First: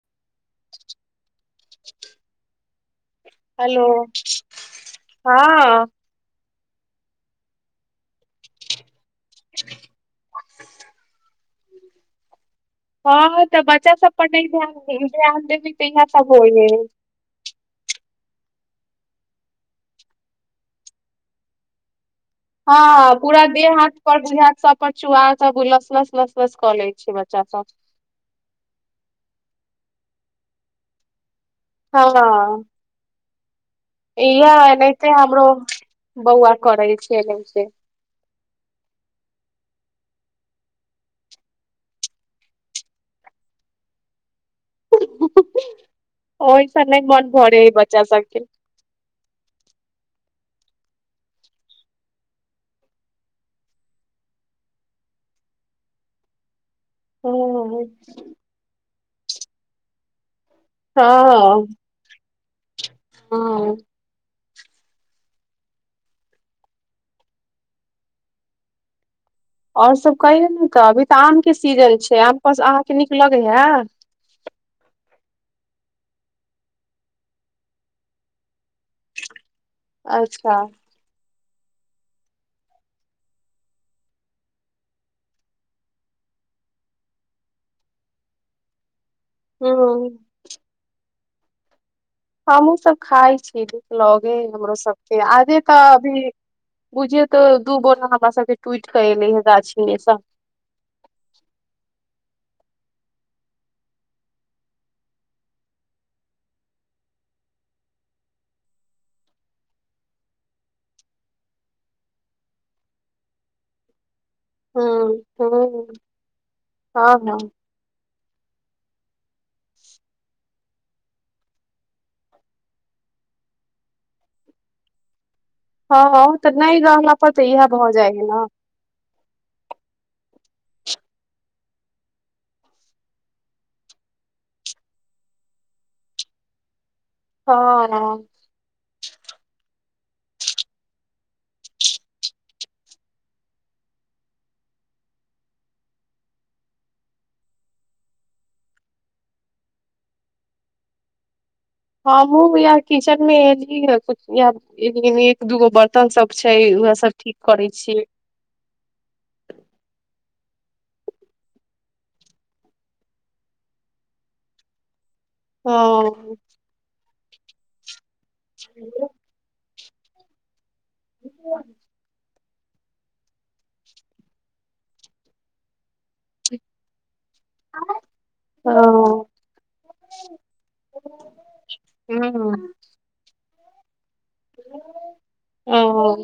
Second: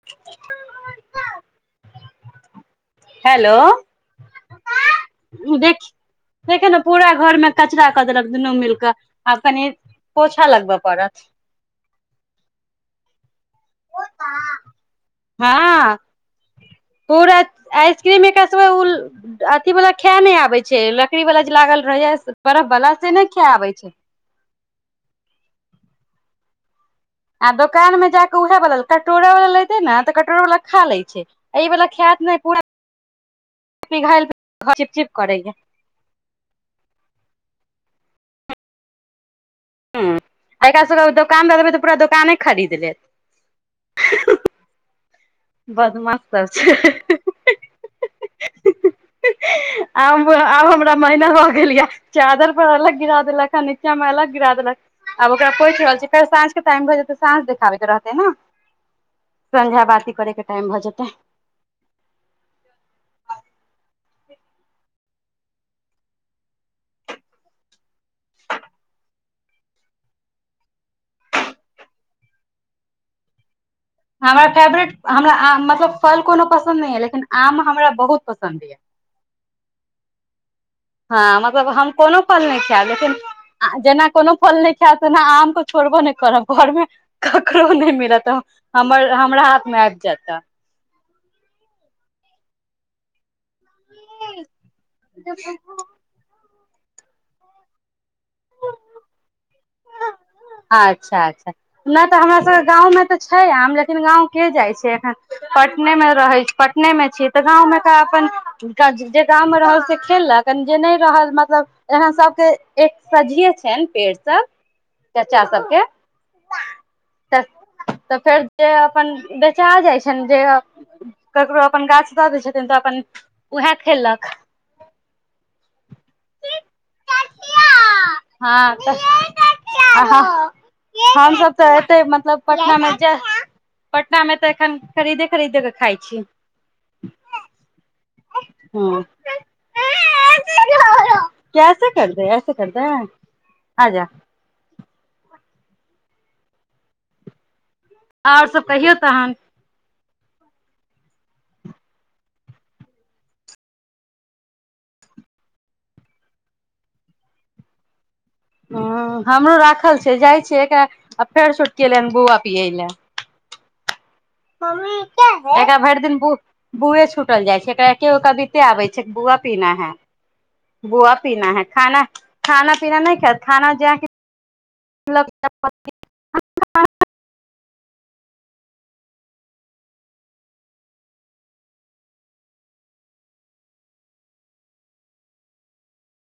ओ [unintelligible] [unintelligible] hello हँ देखी देखेयो ने पूरा घर में कचरा कऽ देलक दुनू मिल कऽ आब कनी पोछा लगब पड़त हाँ त बच्चा सब पर नहि धान ध्यान देबी त हँ इएह सब होइ है पूरा आइसक्रीम एक क सब उ अथी वाला खै नय आबे छै लकड़ी वाला जे लागल रहैय बर्फ वाला से हँ नय पूरा खाय देह आबै हाथ छै सब चुआ सब लस लस लसलस क लै छै आ सब दोकानं मे जा क उएह बला कटोरा वाला लैते ने त कटोरा वाला खा ले छै एहि वाला हँ खायत नहि पूरा पिघाइल इह चिपचिप एनाहिते हमरो करैया बौआ करै छै एना से हाँ आ एकरा सब के दोकान द देबै तऽ पूरा दोकाने खरीद लेत बदमाश सब ओहिसँ नहि छै मन भरे है बच्चा सबके आब आब हमरा महीना भ गेल या चादर पर अलग गिरा देलक हा नीच्चाँ में अलग गिरा देलक ह आब ओकरा पोछि रहल छी फेर साँझ के टाइम भऽ जेतै साँझ देखाबै हँ के रहतै ने संझ्या बातीकरै के टाइम भऽ जेतै हँ हँ आओर सब कहैय ने त अभी त आम के सीजन छै आम पर अहाँके नीक लगैया हमरा फेवरेट हमरा आ मतलब फल कोनो पसन्द नय य लेकिन आम हमरा बहुत पसन्द ये अच्छा हँ मतलब हम कोनो फल नय खायब लेकिन आ जेना कोनो फल नहि खायब तेना आम को छोड़बो नहि करब घरमे ककरो नय मिलत हमर हमरा हाथ मे आबि हूँ जायत त हमहुँ सब खाइ छी नीक लगे जायत हम हमरो सबके आजे त अच्छा अभी बुझियौ त दू बोरा हमरा सबके टुइट क‌‍ एले हे गाछीमे सँ अच्छा अच्छा न त हमरा सबके गाँवमे तऽ छै आम लेकिन गाँंव के जाइ छै एखन पटने मे रहै छी पटने मे छी त गाँव मे त अपन हुनका जे गाममे रहल से खेलक जे नहि रहल मतलब यहाँ सबके एक सझिये छैन पेड़ सब हूँ चच्चा सब के हूँ हँ हँ त फेर जे अपन बेचा जाइ छैन जे ककरो अपन गाछ द दै छथिन त अपन ओहे खेलक हँ हँ त नहि रहला पर त इहे भ जाय है ना हँ त हमसब त एतै मतलब पटना मे जा पटना मे त एखन खरीदे खरीदे क खाइ छी हँ हँ हँ कैसे कर देे ऐसे करदें आजा आउर सब कहियौ तहन हँमहुं येह किचन मे एली है कछु या एक दूगो बर्तन सब छै उहे सब ठीक करे छियै ह हमरो राखल छै जाइ छियै एकरा फेर छोटकी एलै हन बौआ बियाल एकरा भरि दिन हँ बुऐ छूटल जाइ छै एकरा एके गो कबिते आबै छै बुआ पीना है बुआ पीना है खाना खाना पीना नहि खायत खाना जेके ओ हँ ओँ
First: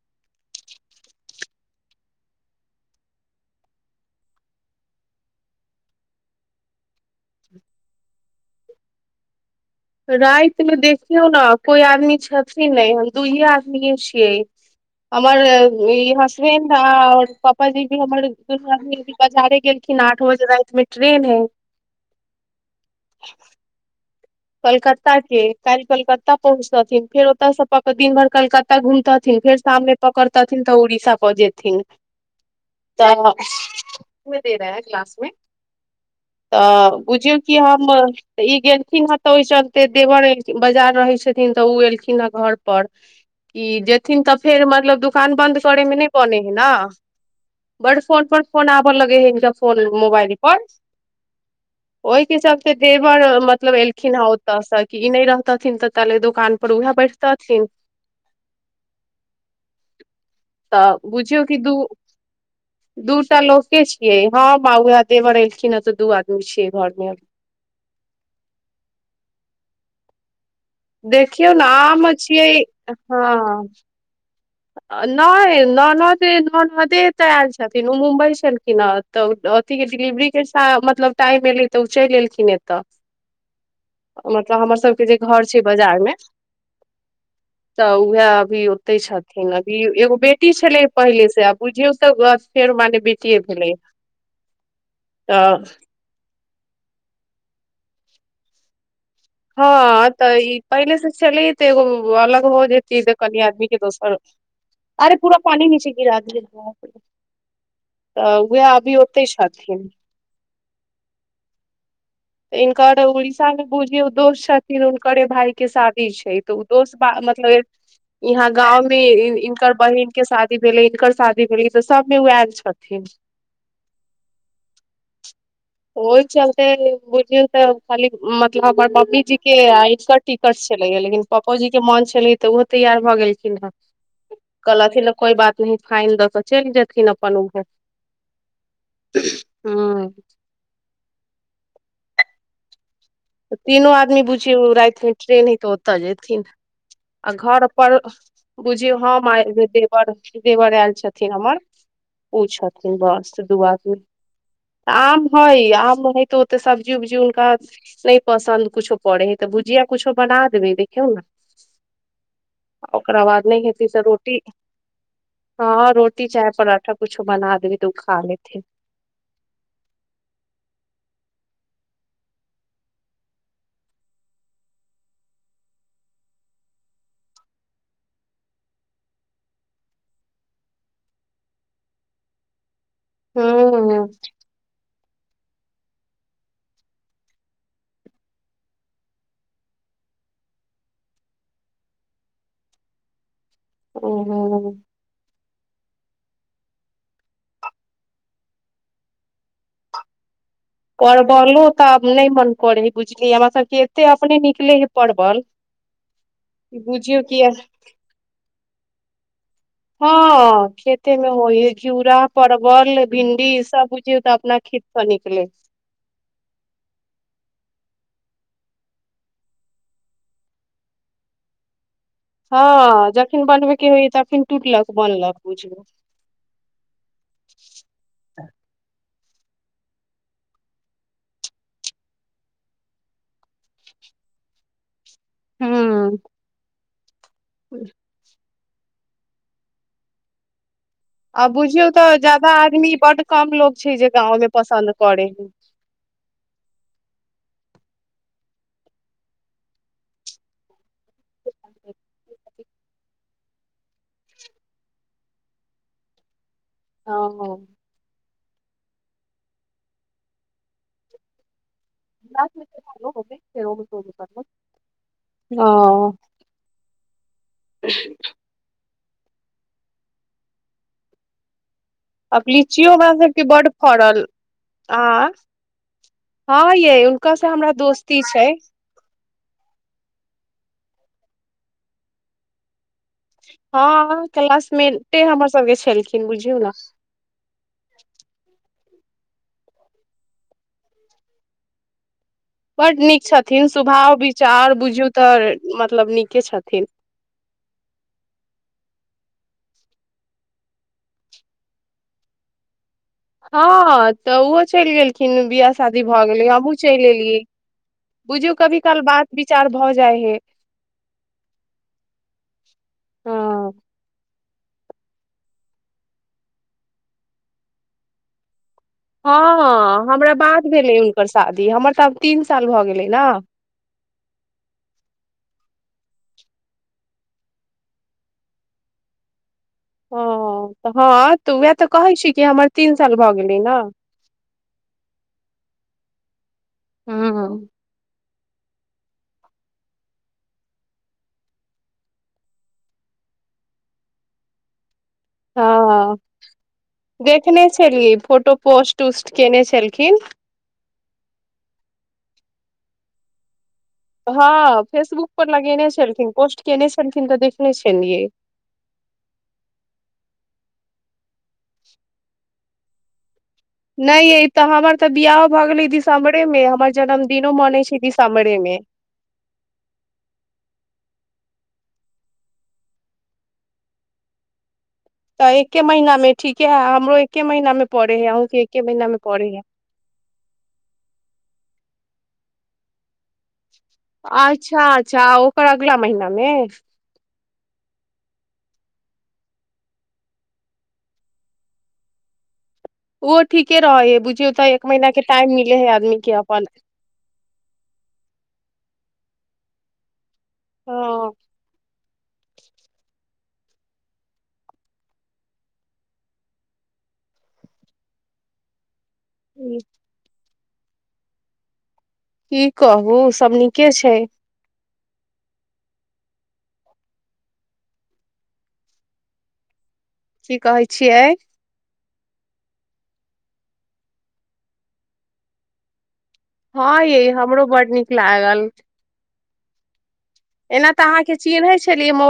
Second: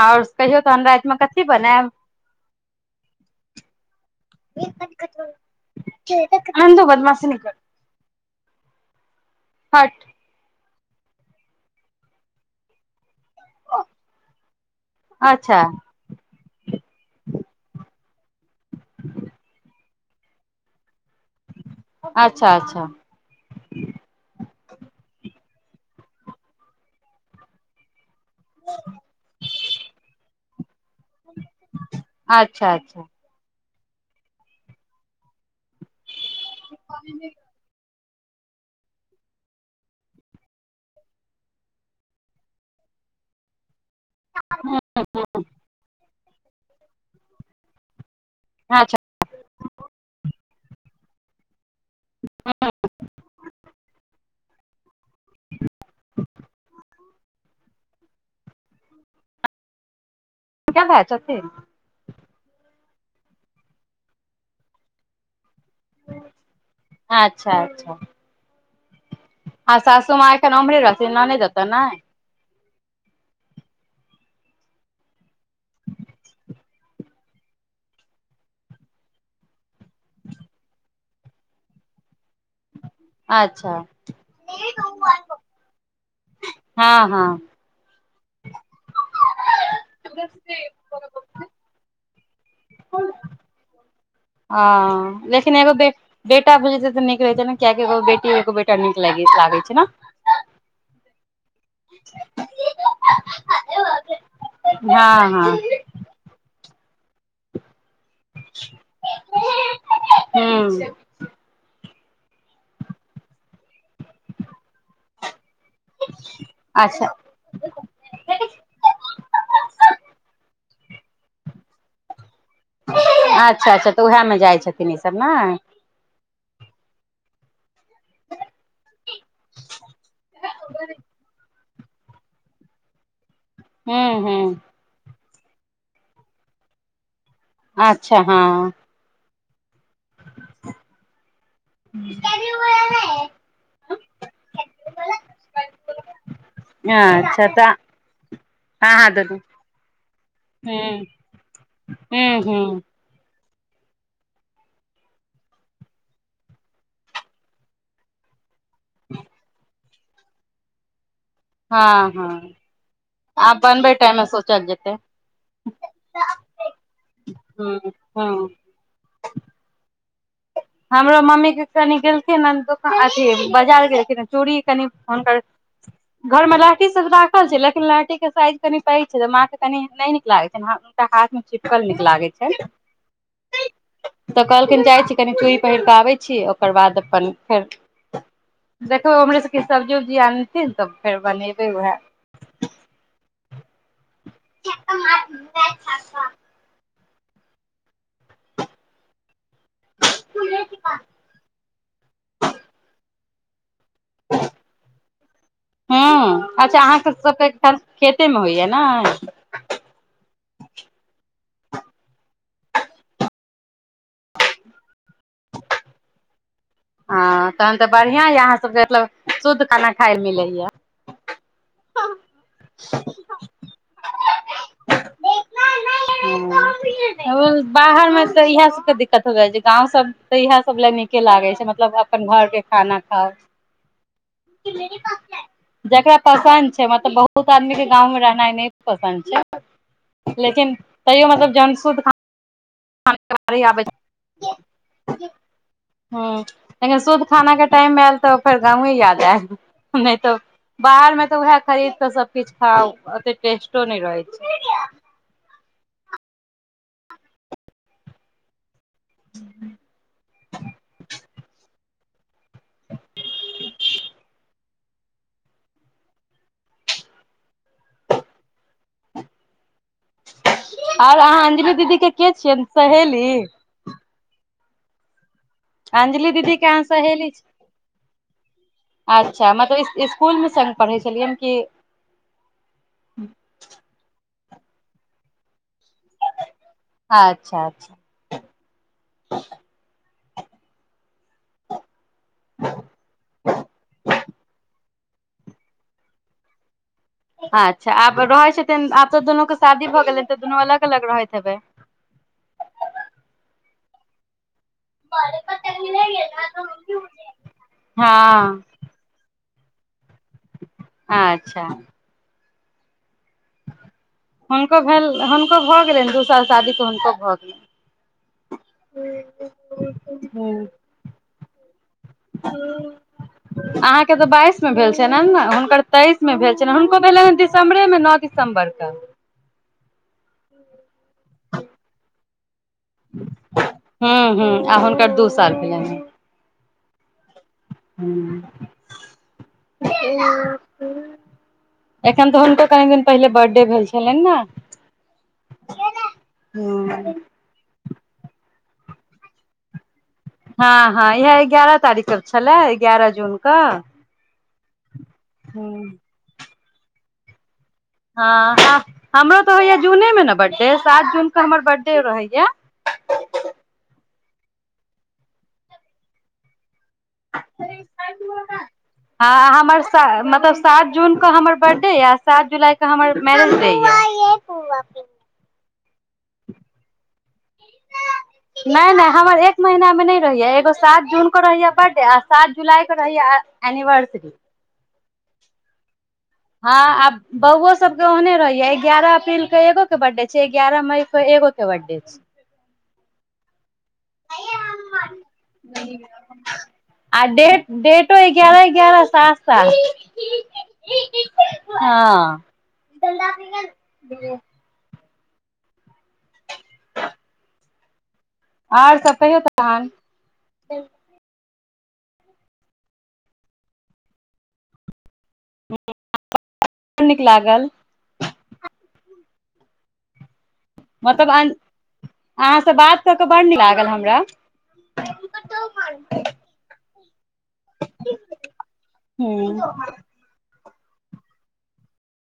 आउर कहियो तहन राइत मे कथी बनेब [unintelligible] अम तु बादमासी नय कर रैत मे देखियौ न कोई आदमी छथिन नै हम दुइये आद छिय हमर अच्छा ई ट्रेन ह और पापाजी भी हमर दुनु आदमी बजारे गेलखिन आठ बजे रैत मे ट्रेन है अच्छा अच्छा कलकत्ता के काल्हि कलकत्ता पहुँचतथिन फेर ओतयसँ प कऽ दिन भरि कलकत्ता घुमतथिन फेर शाममे पकड़तथिन तऽ उड़ीसा ख जेथिन अच्छा अच्छा सैह कते देर है क्लास मे तऽ बुझियौ के हम ई गेलखिन हँ तऽ ओहि चलते देवर एगो बाजार रहै छथिन तऽ ओ एलखिन हे घर पर ई जेथिन तऽ फेर मतलब दु दोकान बंन्द करे मे नई बने है ने बड़ फोन पर फोन आबऽ अच्छा लगे है फोन मोबाईल पर ओहिके चलते देबरमतलव एल खिन है ओतयसँ कि ई नहि रहतथिन तऽ ताले दोकान पर उएह बैठतथिन [inaudible] हुनका तऽ भाय बुझियौ छथिन कि दू दूटा लोके छियै हम उहे देवर एलखिन हँ तऽ दू आदमी छियै घर मे अच्छा अच्छा आ सासु माँ एखन ओम्हरे रहथिन ननैद देखियौ ने ओतऽ नऽ आम छियै हँ नई ननदे एतऽ आयल छथिन ओ मुम्बई छलखिन हँ तऽ अथि के डिलिवरी के सा मतलब टाइम एलै तऽ ओ चलि एलखिन एतऽ अच्छा मतलब हमर सबके जे घर छै बाजार मे हँ हँ तऽ उएह अभी ओते छथिन अभी एगो बेटी छलै पहिले से आ बुझियौ तऽ फेर मने बेटिये भेलै अऽ लेकिन तऽ एगो के बेटा बुझत तऽ नीक रहै ने किया कि [unintelligible] क नीक [unintelligible] हँ तऽ ई पहिले से छले ते एगो अलग हो जेत त कनी आदमी [unintelligible] अरे हँ पूरा हँ पानि मे चैल गेल हैत तऽ उएह अभी ओतहि छथिन हूँ हिनकर उड़ीसा मे बुझियौ दोस्त छथिन हुनकरे भाय के साथ ई छै तऽ ओ दोस अच्छा मतलब जे ईहा गाँंव मे इनकर बहिन के शादी भेलै इनकर शादी भेलै तऽ सबमे उ आएल छथिन अच्छा अच्छा तऽ उएहमे जाइ छथिन ईसभ ने ओहि चलते बुझियौ तऽ खाली मतलब हमर मम्मी जी के आइ टिकट छले हा लेकिन पपो जी के मोन छलै तऽ उहो तैयार भऽ गेलखिन हे हू हू कहलथिन कोनो बात न फाइन दकऽ चलि जेथिन अपन उऊहे अच्छा हँ हँ [unintelligible] तीनो आदमी बुझियौ रातिमे ट्रेन हे तऽ ओतय जेयथिन आ अच्छा घर तऽ पर बुझियौ अहाँ हम आ दुनू देवर - देवर आयल हूँ छथिन हमर हूं ऊ हूं छथिन बस आम हय आम हय तऽ ओते सब्जी उब्जी हुनका। नहि पसन्द कुछो पड़े है, तऽ भुजिया कुछो बना देबै देखियौ ने। हँ, हँ। ओकरा बाद आब नहि हेतै बनबै त टाइम मे रोटी सोचल जेतै हँ, रोटी चाय परठा कुछो बना हूं देबी तऽ ओ खा हूं लेते हमरो मम्मीके कनि गेलखिन दान अथ बाजार गेलखिन चूड़ी कनि हुनकर। घरमे लहठी सभ तऽ राखल छै, लेकिन लहठी के साइज कनि पैघ छै तऽ माँ के कनी नहि नीक लागैत छै। टा हाथमें चिपकल नीक लागै छै। हूँ। तऽ कहलखिन जाइ छी, कनि चूरी पहिर कऽ आबै छी, ओकर बाद अपन फेर। देखो हमरे सभके सब्जी उब्जी आनथिन ने तऽ फेर बनेबै उएह ओहो। [unintelligible] ख परबलो तऽ नहि मन करै हइ बुझलिय हमरा सभके एते ह, अपने निकले हे परवल कि अच्छा अहाँकेँ बुझियौ सभ किया ख खेतेमे होइय ने? हँ। हैं, खेतेमे हो ह घिउड़ा परवल भिंडी सभ बुझयो तऽ अपना खेत पर निकले। हँ, तहन तऽ बढ़िया यऽ अहाँ सभके मतलब शुद्ध खाना खाय ल मिलैया हँ। हँ, जखन बनबेके होइय तखन टूटलक बनलक बुझलो बाहरमे तऽ इएह सभके दिक्कत हो जाई छै ईसबगाव सभ तऽ इह सभ लए नीके लागे छै। मतलब अपन घरके खाना खाउ। जेकरा हम्म पसन्द छै, मतलब बहुत आदमी के गावमे रहनाइ ने। पसन्द छै, लेकिन। तैयो आ मतलब जहन बुझियौ शुद्ध तऽ ज्यादा आदमी बड कम खाना लोग आबै छै, जे गावमे पसन्द करे। हैं, लेकिन शुद्ध खानाके टाइम आयल तऽ ओकर गावे याद आयल नहि तऽ। बाहरमे तऽ उएह खरीद कऽ सभकुछ खाउ ओते टेस्टो नहि रहैत छै। हैं। [unintelligible] [unintelligible] हो कर हा ओर अहाँ अंजली दीदीके आब लीचियो हमरा सभके बड्ड फड़ल आ। अंजलि दीदी के हँ, अहाँ यै सहेली हुनका छी से हमरा दोस्ती छै। अच्छा, मतलब इ स्कूलमे सङ्ग पढ़ै छलियैन कि? हँ, क्लासमेटे हमर सभके छलखिन बुझियौ ने अच्छा, अच्छा। बड़ नीक छथिन, स्वभाव विचार बुझौ। तऽ मतलब नीके छथिन। अच्छा, आब रहैत छथिन, आब तऽ दुनूके शादी भऽ गेलै तऽ दुनू अलग अलग रहैत हेबै। हँ। तऽ उहो चैल गेलखिन बियाह शादी भए गेलै, हमहुँ चैल एलियै बुझू हँ कभी। सऽ बात विचार भऽ जाइ है। अच्छा। हँ हुनको भेल हुनको भऽ गेलन दू साल शादी तऽ हुनको भऽ गेलनि हँ, ह हमरा बाद हूँ भेलै हुनकर शादी हमर तऽ आब तीन साल भऽ गेलै ने। अहाँकेँ तऽ बाइस मे भेल छल ने हुनकर तेइसमे भेल छनि हुनको भेलनि दिसम्बरे मे नओ द। देवेम्बेर कऽ ओ त हँ त उएह त कहै छी कि हमर तीन साल भ गेलै ने हूँ हूँ आ हुनकर दू साल भेलैन हँ हँ ह एखन त हुनको कनी दिन पहिले बर्थडे भेल छेलैन न हँ ने देखने छलिए फोटो पोस्ट उस्ट केने छलखिन हँ हँ इह एगारह तारीख के छलए एगारह जूनके हँ फेसबुक पर लगेने छलखिन पोस्ट केने छलखिन त देख ह हमरो तऽ होइया जूने मे ने बड्डे सात जून के हमर बड्डे रहैया नय यइ त हमर त बियाहो भ गेलै दिसम्बरे मे हमर जन्मदिनो मनै छै दीस्म्बेरे मे हँ हमर से मतलब सात जून के हमर बर्थडे य सात जुलाई के हमर मैरेज डे य अ एके महीना मे ठीके है हमरो एके महीना मे पड़े है अँ नय नय हमर एक महिना में ने रहैया एगो सात जून के रहैया बर्थडे आ सात जुलाई के रहैया ए एनिवर्सरी अच्छा अच्छा कर अगला महिना में हाँ आब बौउऔ सब के ओहने रहैय ग्यारह अप्रैल के एगो के बर्थडे छै ग्यारह मई के एगो के बर्थडे छै ओहो ठीके रहे है बुझियौ त एक महीना के टाइम मिले है आदमी के अपन आ डटो ग्यारह ग्यारह साथ साथ हँ हाँ और सब कहिओ तहन की की कहू सब नीके छै नीक लागल की कहै छी मतलब अन अहाँ सँ बात क‌ क बड़ नीक लागल हमरा हाँ ये हमरो बड्ड नीक लागल हाँ एना त अहाँ के चिन्है छलियै म